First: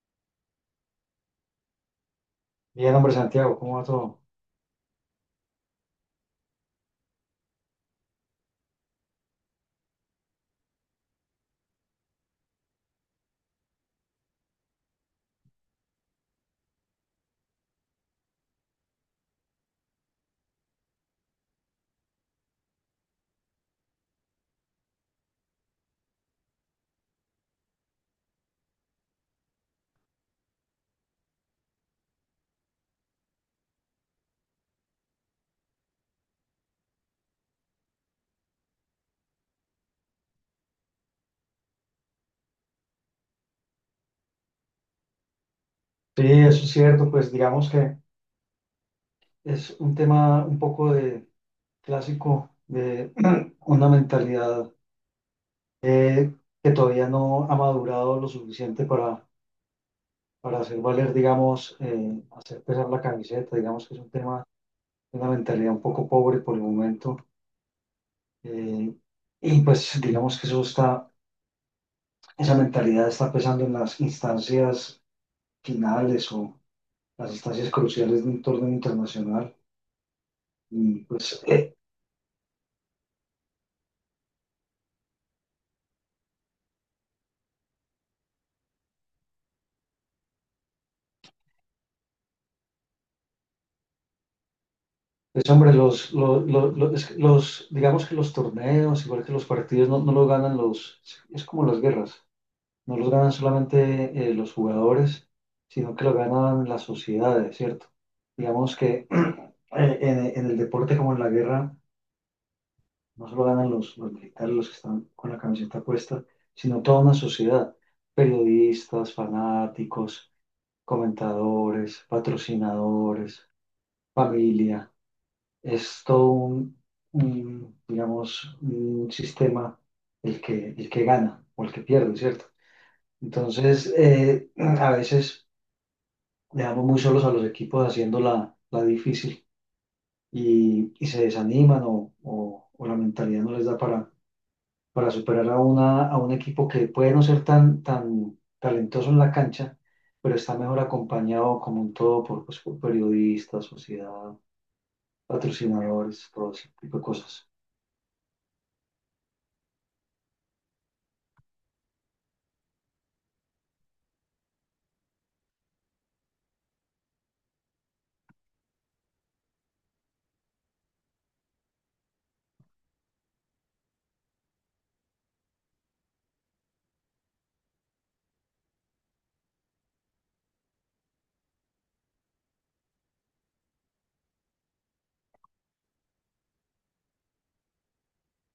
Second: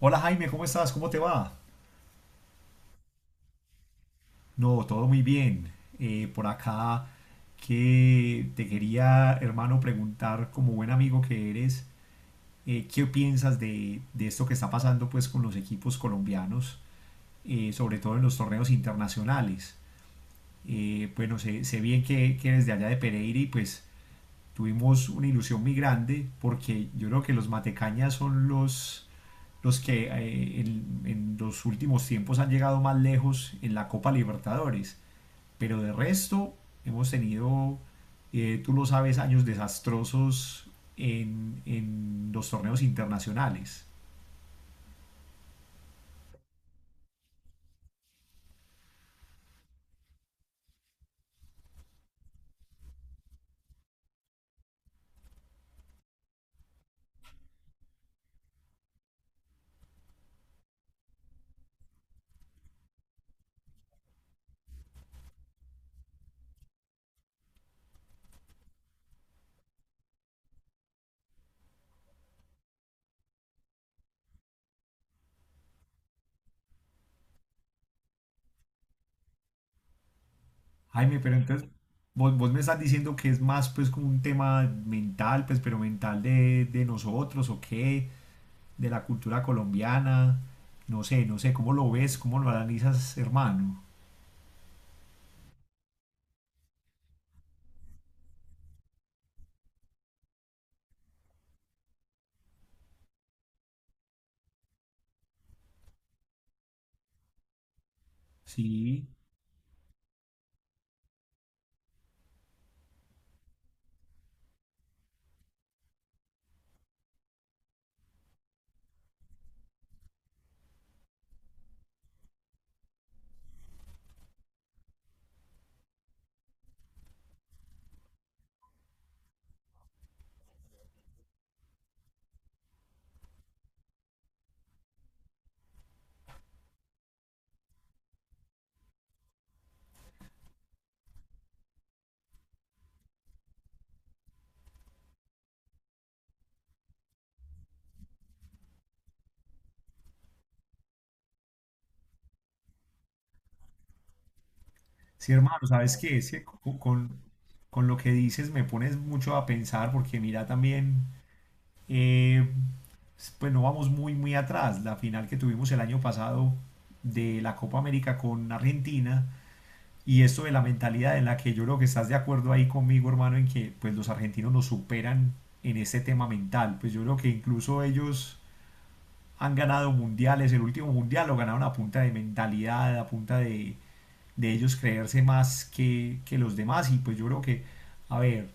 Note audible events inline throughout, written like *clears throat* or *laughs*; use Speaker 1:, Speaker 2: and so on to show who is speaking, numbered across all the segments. Speaker 1: Hola Jaime, ¿cómo estás? ¿Cómo te va?
Speaker 2: Bien, hombre, Santiago, ¿cómo va todo?
Speaker 1: No, todo muy bien. Por acá que te quería, hermano, preguntar como buen amigo que eres, ¿qué piensas de esto que está pasando pues con los equipos colombianos, sobre todo en los torneos internacionales? Sé bien que eres de allá de Pereira y pues tuvimos una ilusión muy grande porque yo creo que los matecañas son los que en los últimos tiempos han llegado más lejos en la Copa Libertadores. Pero de resto, hemos tenido, tú lo sabes, años desastrosos en los torneos internacionales.
Speaker 2: Sí, eso es cierto, pues digamos que es un tema un poco de clásico de *clears throat* una mentalidad eh, que todavía no ha madurado lo suficiente para hacer valer, digamos, hacer pesar la camiseta, digamos que es un tema una mentalidad un poco pobre por el momento. eh, y pues digamos que eso esa mentalidad está pesando en las instancias finales o las instancias cruciales de un torneo internacional. Y
Speaker 1: Jaime, pero
Speaker 2: pues
Speaker 1: entonces
Speaker 2: *clears throat*
Speaker 1: vos me estás diciendo que es más pues como un tema mental, pues pero mental de nosotros o qué, de la cultura colombiana, no sé, no sé, ¿cómo lo ves? ¿Cómo lo analizas, hermano?
Speaker 2: pues hombre, digamos que los torneos, igual que los partidos, no los ganan es como las guerras, no los ganan solamente los jugadores, sino que lo ganan las sociedades, ¿cierto? Digamos
Speaker 1: Sí.
Speaker 2: que *clears throat* en el deporte como en la guerra, no solo ganan los militares, los que están con la camiseta puesta, sino toda una sociedad, periodistas, fanáticos, comentadores, patrocinadores, familia es todo digamos, un sistema el que gana o el que pierde, ¿cierto? Entonces, *clears throat* a veces dejamos muy solos a los equipos haciendo la difícil y se desaniman o la mentalidad no les da para superar a un equipo que puede no ser tan talentoso en la cancha, pero está mejor acompañado como un todo por, pues, por periodistas, sociedad,
Speaker 1: Sí, hermano, ¿sabes qué?
Speaker 2: patrocinadores,
Speaker 1: Es que
Speaker 2: todo ese tipo de cosas.
Speaker 1: con lo que dices me pones mucho a pensar porque mira también, eh, no vamos muy, muy atrás. La final que tuvimos el año pasado de la Copa América con Argentina y esto de la mentalidad en la que yo creo que estás de acuerdo ahí conmigo, hermano, en que pues los argentinos nos superan en este tema mental. Pues yo creo que incluso ellos han ganado mundiales. El último mundial lo ganaron a punta de mentalidad, a punta de ellos creerse más que los demás. Y pues yo creo que, a ver,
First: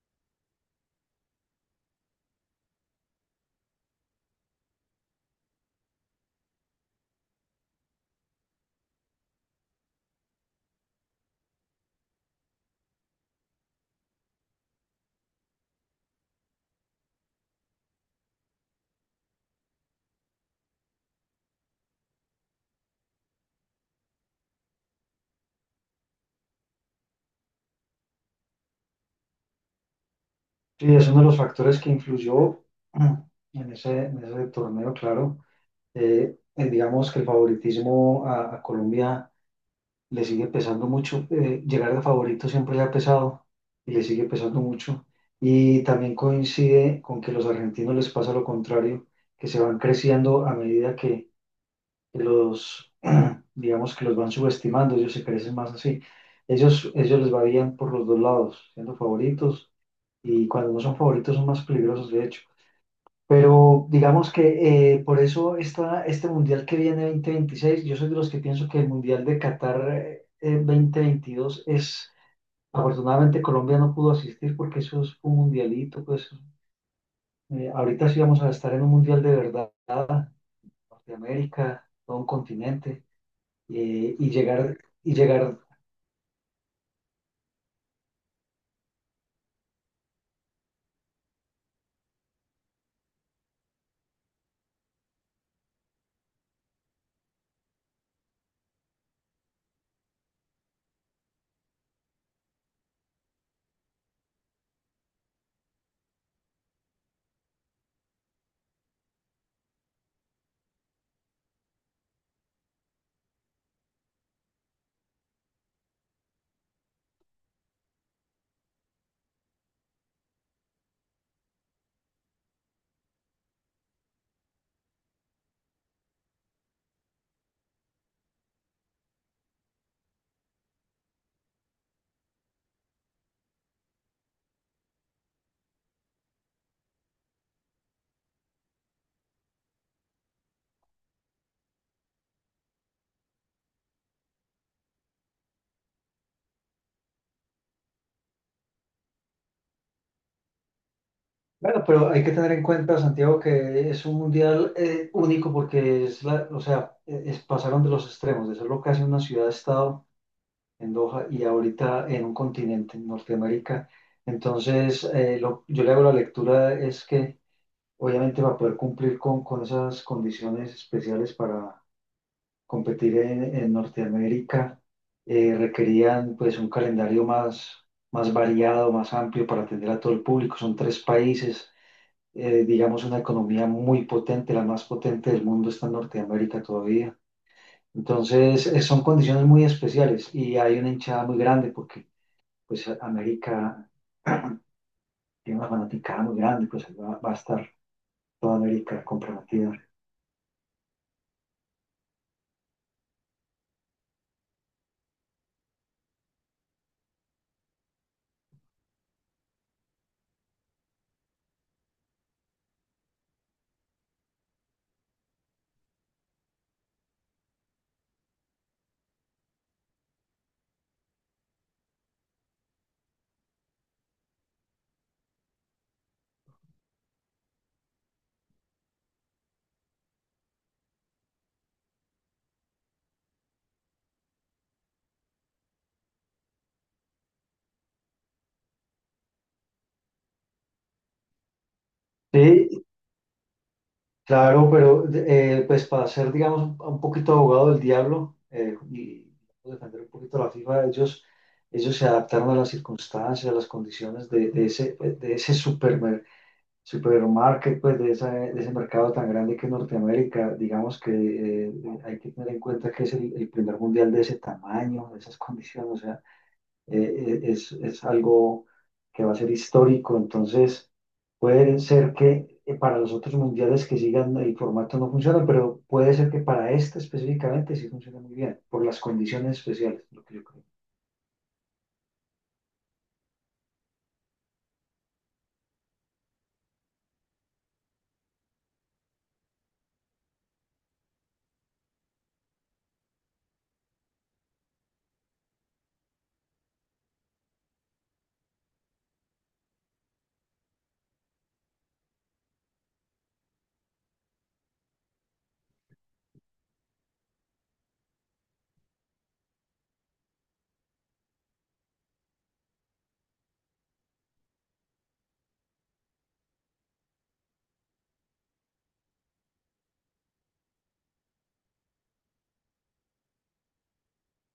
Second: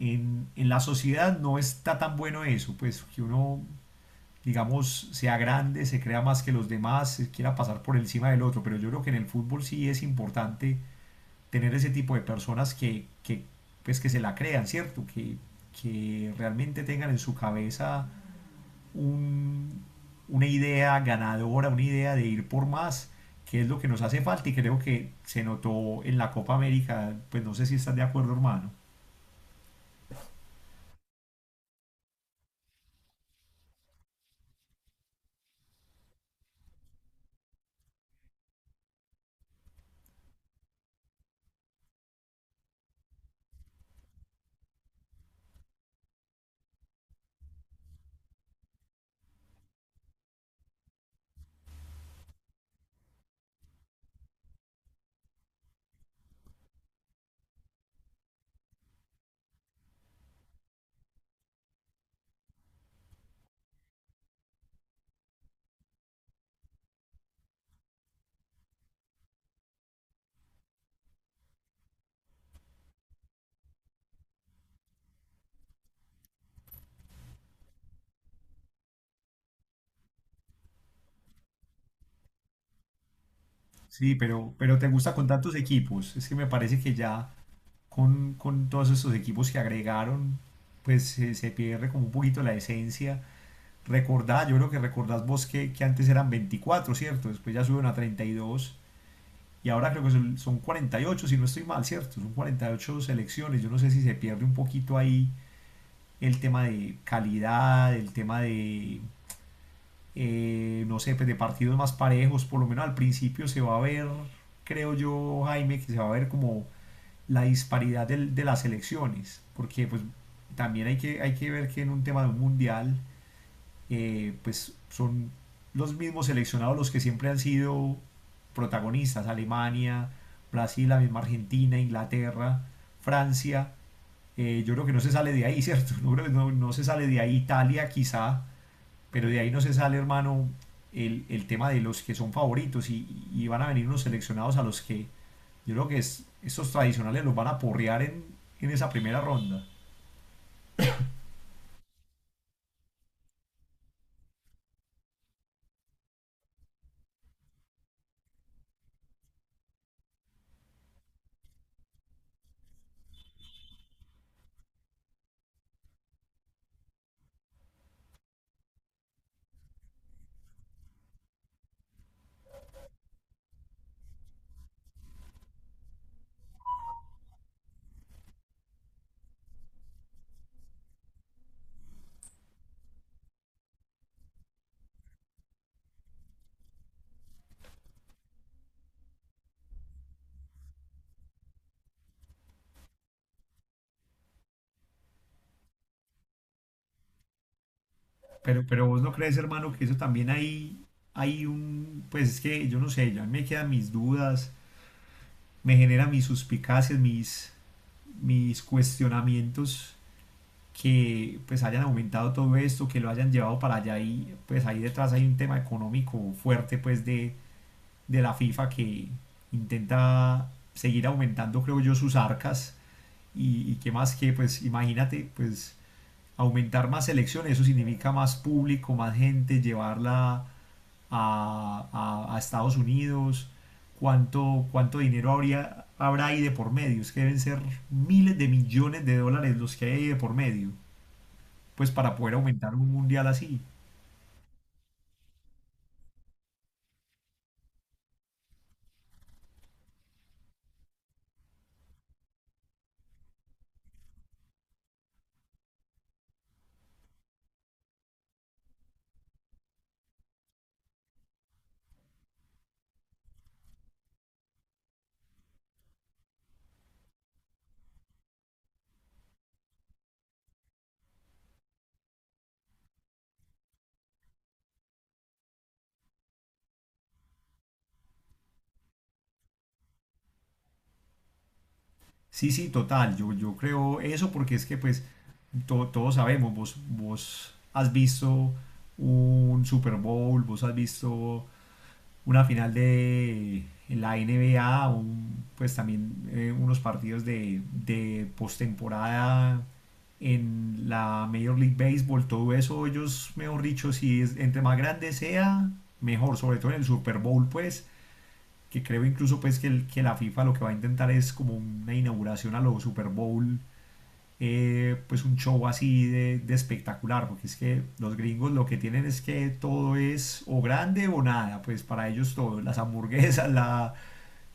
Speaker 1: en la sociedad no está tan bueno eso, pues que uno, digamos, sea grande, se crea más que los demás, se quiera pasar por encima del otro. Pero yo creo que en el fútbol sí es importante tener ese tipo de personas que pues que se la crean, ¿cierto? Que realmente tengan en su cabeza un, una idea ganadora, una idea de ir por más, que es lo que nos hace falta y creo que se notó en la Copa América, pues no sé si estás de acuerdo, hermano.
Speaker 2: Sí, es uno de los factores que influyó en ese torneo, claro. Digamos que el favoritismo a Colombia le sigue pesando mucho. Eh, llegar de favorito siempre le ha pesado y le sigue pesando mucho. Y también coincide con que los argentinos les pasa lo contrario, que se van creciendo a medida que, los, *clears throat* digamos que los van subestimando, ellos se crecen más así. Ellos les va bien por los dos lados, siendo favoritos y cuando no son favoritos son más peligrosos, de hecho. Pero digamos que por eso este mundial que viene 2026, yo soy de los que pienso que el mundial de Qatar 2022 es, afortunadamente Colombia no pudo asistir porque eso es un mundialito, pues ahorita sí vamos a estar en un mundial de verdad, Norteamérica, todo un continente,
Speaker 1: Sí, pero te gusta
Speaker 2: y
Speaker 1: con tantos
Speaker 2: llegar,
Speaker 1: equipos, es que me parece que ya con todos estos equipos que agregaron, pues se pierde como un poquito la esencia. Recordá, yo creo que recordás vos que antes eran 24, ¿cierto? Después ya suben a 32. Y ahora creo que son, son 48, si no estoy mal, ¿cierto? Son 48 selecciones. Yo no sé si se pierde un poquito ahí el tema de calidad, el tema de, no sé, pues de partidos más parejos. Por lo menos al principio se va a ver, creo yo, Jaime, que se va a ver como la disparidad de las selecciones. Porque pues también hay que ver que en un tema de un mundial pues son los mismos seleccionados los que siempre han sido protagonistas, Alemania, Brasil, la misma Argentina, Inglaterra, Francia, yo creo que no se sale de ahí, *laughs* ¿cierto? No, no, no se sale de ahí, Italia quizá, pero de ahí no se sale, hermano, el tema de los que son favoritos y van a venir unos seleccionados a los que yo creo que es, estos tradicionales los van a porrear en esa primera ronda.
Speaker 2: bueno, pero hay que tener en cuenta, Santiago, que es un mundial único porque es la, o sea, pasaron de los extremos, de ser lo que hace una ciudad-estado en Doha y ahorita en un continente, en Norteamérica. Entonces, yo le hago la lectura es que obviamente va a poder cumplir con esas condiciones especiales para competir en Norteamérica. Eh, requerían pues un calendario más variado, más amplio para atender a todo el público. Son tres países, digamos una economía muy potente, la más potente del mundo está en Norteamérica todavía. Entonces, son condiciones muy especiales y hay una hinchada muy grande porque pues América tiene una fanaticada muy grande, pues va a estar toda
Speaker 1: Pero vos
Speaker 2: América
Speaker 1: no crees, hermano,
Speaker 2: comprometida.
Speaker 1: que eso también hay un, pues es que yo no sé, ya me quedan mis dudas, me genera mis suspicacias, mis, mis cuestionamientos que pues hayan aumentado todo esto, que lo hayan llevado para allá y pues ahí detrás hay un tema económico fuerte pues de la FIFA que intenta seguir aumentando, creo yo, sus arcas y qué más que pues imagínate, pues aumentar más elecciones, eso significa más público, más gente, llevarla a Estados Unidos, cuánto, cuánto dinero habría, habrá ahí de por medio, es que deben ser miles de millones de dólares los que hay ahí de por medio, pues para poder aumentar
Speaker 2: Sí,
Speaker 1: un mundial así.
Speaker 2: claro, pero pues para ser, digamos, un poquito abogado del diablo y defender un poquito la FIFA, ellos se adaptaron a las circunstancias, a las condiciones de ese supermarket, pues de ese mercado tan grande que es Norteamérica. Digamos que hay que tener en cuenta que es el primer mundial de ese tamaño, de esas condiciones, o sea es algo que va a ser histórico, entonces puede ser que para los otros mundiales que sigan el formato no funciona pero puede ser que para este específicamente sí funcione muy bien, por las condiciones especiales, lo que yo creo.
Speaker 1: Sí, sí, total, yo creo eso porque es que pues todos sabemos, vos, vos has visto un Super Bowl, vos has visto una final de la N NBA, un- pues también unos partidos de postemporada en la Major League Baseball, todo eso, ellos, mejor dicho, si es, entre más grande sea, mejor, sobre todo en el Super Bowl, pues, que creo incluso pues que la FIFA lo que va a intentar es como una inauguración a los Super Bowl pues un show así de espectacular, porque es que los gringos lo que tienen es que todo es o grande o nada, pues para ellos todo, las hamburguesas, la,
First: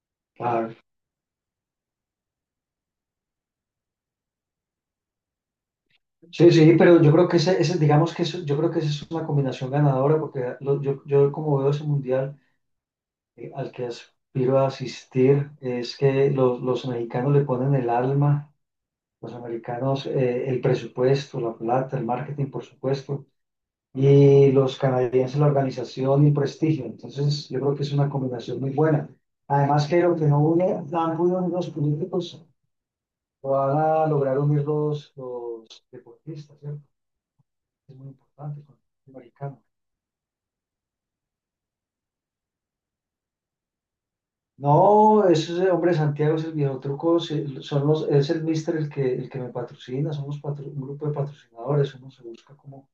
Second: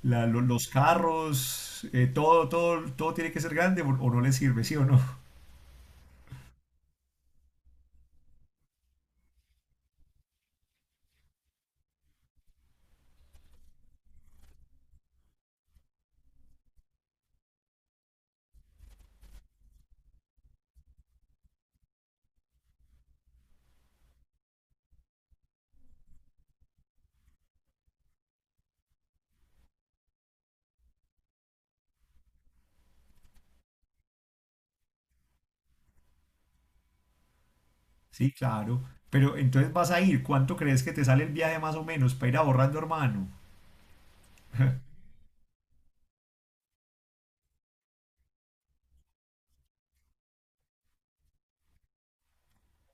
Speaker 1: la- lo- los
Speaker 2: Claro.
Speaker 1: carros, todo, todo, todo tiene que ser grande o no les sirve, ¿sí o no? *laughs*
Speaker 2: Sí, sí, pero yo creo que digamos que yo creo que esa es una combinación ganadora, porque yo como veo ese mundial al que aspiro a asistir, es que los mexicanos le ponen el alma. Los americanos, el presupuesto, la plata, el marketing, por supuesto, y los canadienses, la organización y el prestigio. Entonces, yo creo que es una combinación muy buena. Además, que lo que no une, no han unido los políticos, lo van a lograr unir los deportistas, ¿cierto? Es muy
Speaker 1: Sí,
Speaker 2: importante con
Speaker 1: claro.
Speaker 2: el
Speaker 1: Pero
Speaker 2: americano.
Speaker 1: entonces vas a ir, ¿cuánto crees que te sale el viaje más o menos para ir ahorrando, hermano? *laughs*
Speaker 2: No, ese hombre Santiago es el viejo truco, sí, es el mister el que me patrocina, somos un grupo de patrocinadores, uno se busca cómo,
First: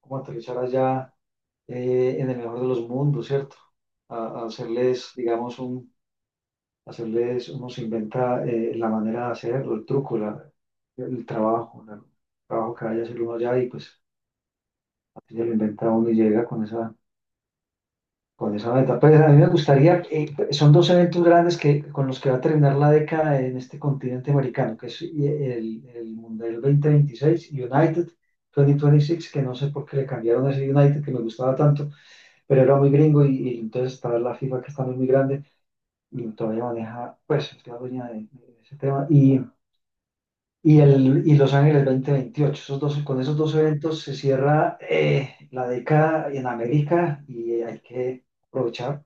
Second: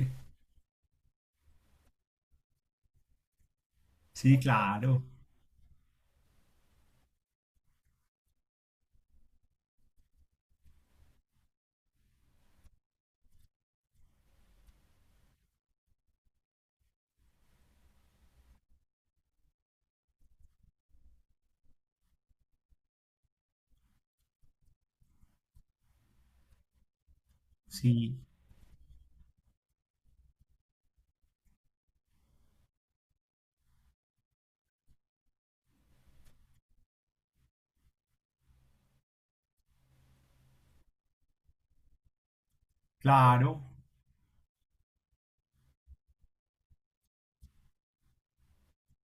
Speaker 2: cómo aterrizar allá en el mejor de los mundos, ¿cierto?
Speaker 1: Sí,
Speaker 2: A
Speaker 1: claro.
Speaker 2: hacerles, digamos, un, hacerles, uno se inventa la manera de hacerlo, el truco, el trabajo, el trabajo que vaya a hacer uno allá y pues así se lo inventa uno y llega con esa meta. Pues a mí me gustaría, son dos eventos grandes que, con los que va a terminar la década en este continente americano, que es el Mundial 2026, United
Speaker 1: Sí,
Speaker 2: 2026, que no sé por qué le cambiaron ese United que me gustaba tanto pero era muy gringo y entonces está la FIFA que es también muy grande y todavía maneja, pues es la dueña de ese tema. Y y Los Ángeles 2028 esos dos, con esos dos
Speaker 1: claro.
Speaker 2: eventos se cierra la década en América y hay que aprovechar.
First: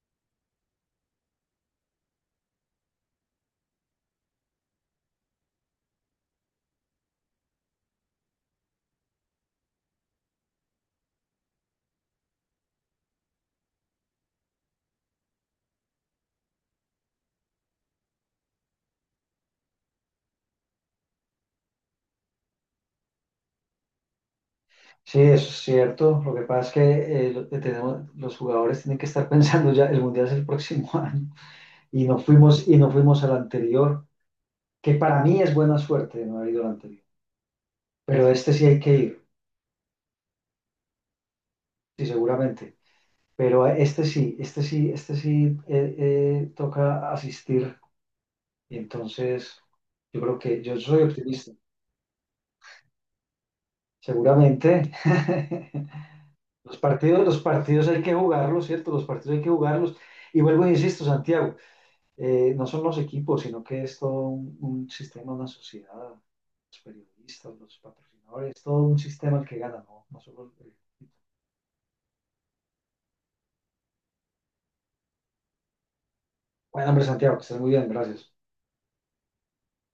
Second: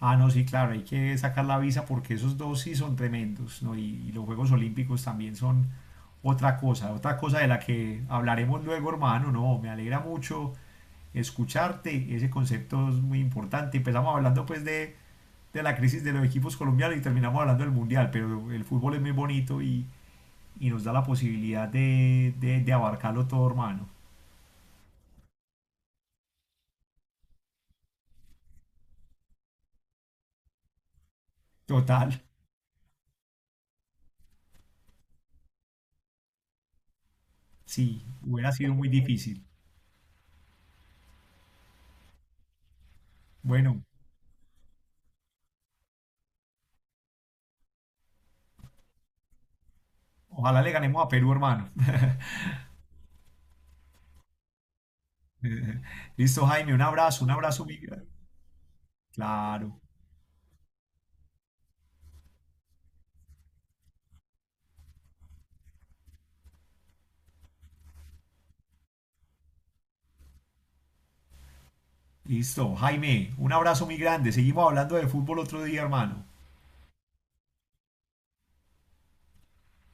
Speaker 1: Ah, no, sí, claro, hay que sacar la visa porque esos dos sí son tremendos, ¿no? Y los Juegos Olímpicos también son otra cosa de la que hablaremos luego, hermano, ¿no? Me alegra mucho escucharte, ese concepto es muy importante. Empezamos hablando pues de la crisis de los equipos colombianos y terminamos hablando del Mundial, pero el fútbol es muy bonito y nos da la posibilidad de abarcarlo todo, hermano.
Speaker 2: Sí, eso es cierto. Lo que pasa es que los jugadores tienen que estar *laughs* pensando ya, el mundial es el próximo *laughs* año
Speaker 1: Total,
Speaker 2: y no fuimos al anterior, que para mí es buena suerte no haber ido al anterior.
Speaker 1: sí,
Speaker 2: Pero
Speaker 1: hubiera
Speaker 2: este sí
Speaker 1: sido
Speaker 2: hay
Speaker 1: muy
Speaker 2: que ir,
Speaker 1: difícil.
Speaker 2: sí, seguramente. Pero a
Speaker 1: Bueno,
Speaker 2: este sí, este sí, este sí toca asistir. Y entonces yo creo que
Speaker 1: ojalá le
Speaker 2: yo soy
Speaker 1: ganemos a Perú,
Speaker 2: optimista.
Speaker 1: hermano. *laughs*
Speaker 2: Seguramente.
Speaker 1: *laughs*
Speaker 2: *laughs*
Speaker 1: Listo, Jaime,
Speaker 2: Los partidos,
Speaker 1: un
Speaker 2: los
Speaker 1: abrazo muy
Speaker 2: partidos hay
Speaker 1: grande.
Speaker 2: que jugarlos, ¿cierto? Los partidos hay que
Speaker 1: Claro.
Speaker 2: jugarlos. Y vuelvo e insisto, Santiago, no son los equipos, sino que es todo un sistema, una sociedad, los periodistas, los patrocinadores, todo un sistema el que gana, ¿no? No solo el-
Speaker 1: Listo, Jaime, un abrazo muy grande. Seguimos hablando de fútbol otro día, hermano.
Speaker 2: Bueno, hombre, Santiago, que estés muy bien, gracias.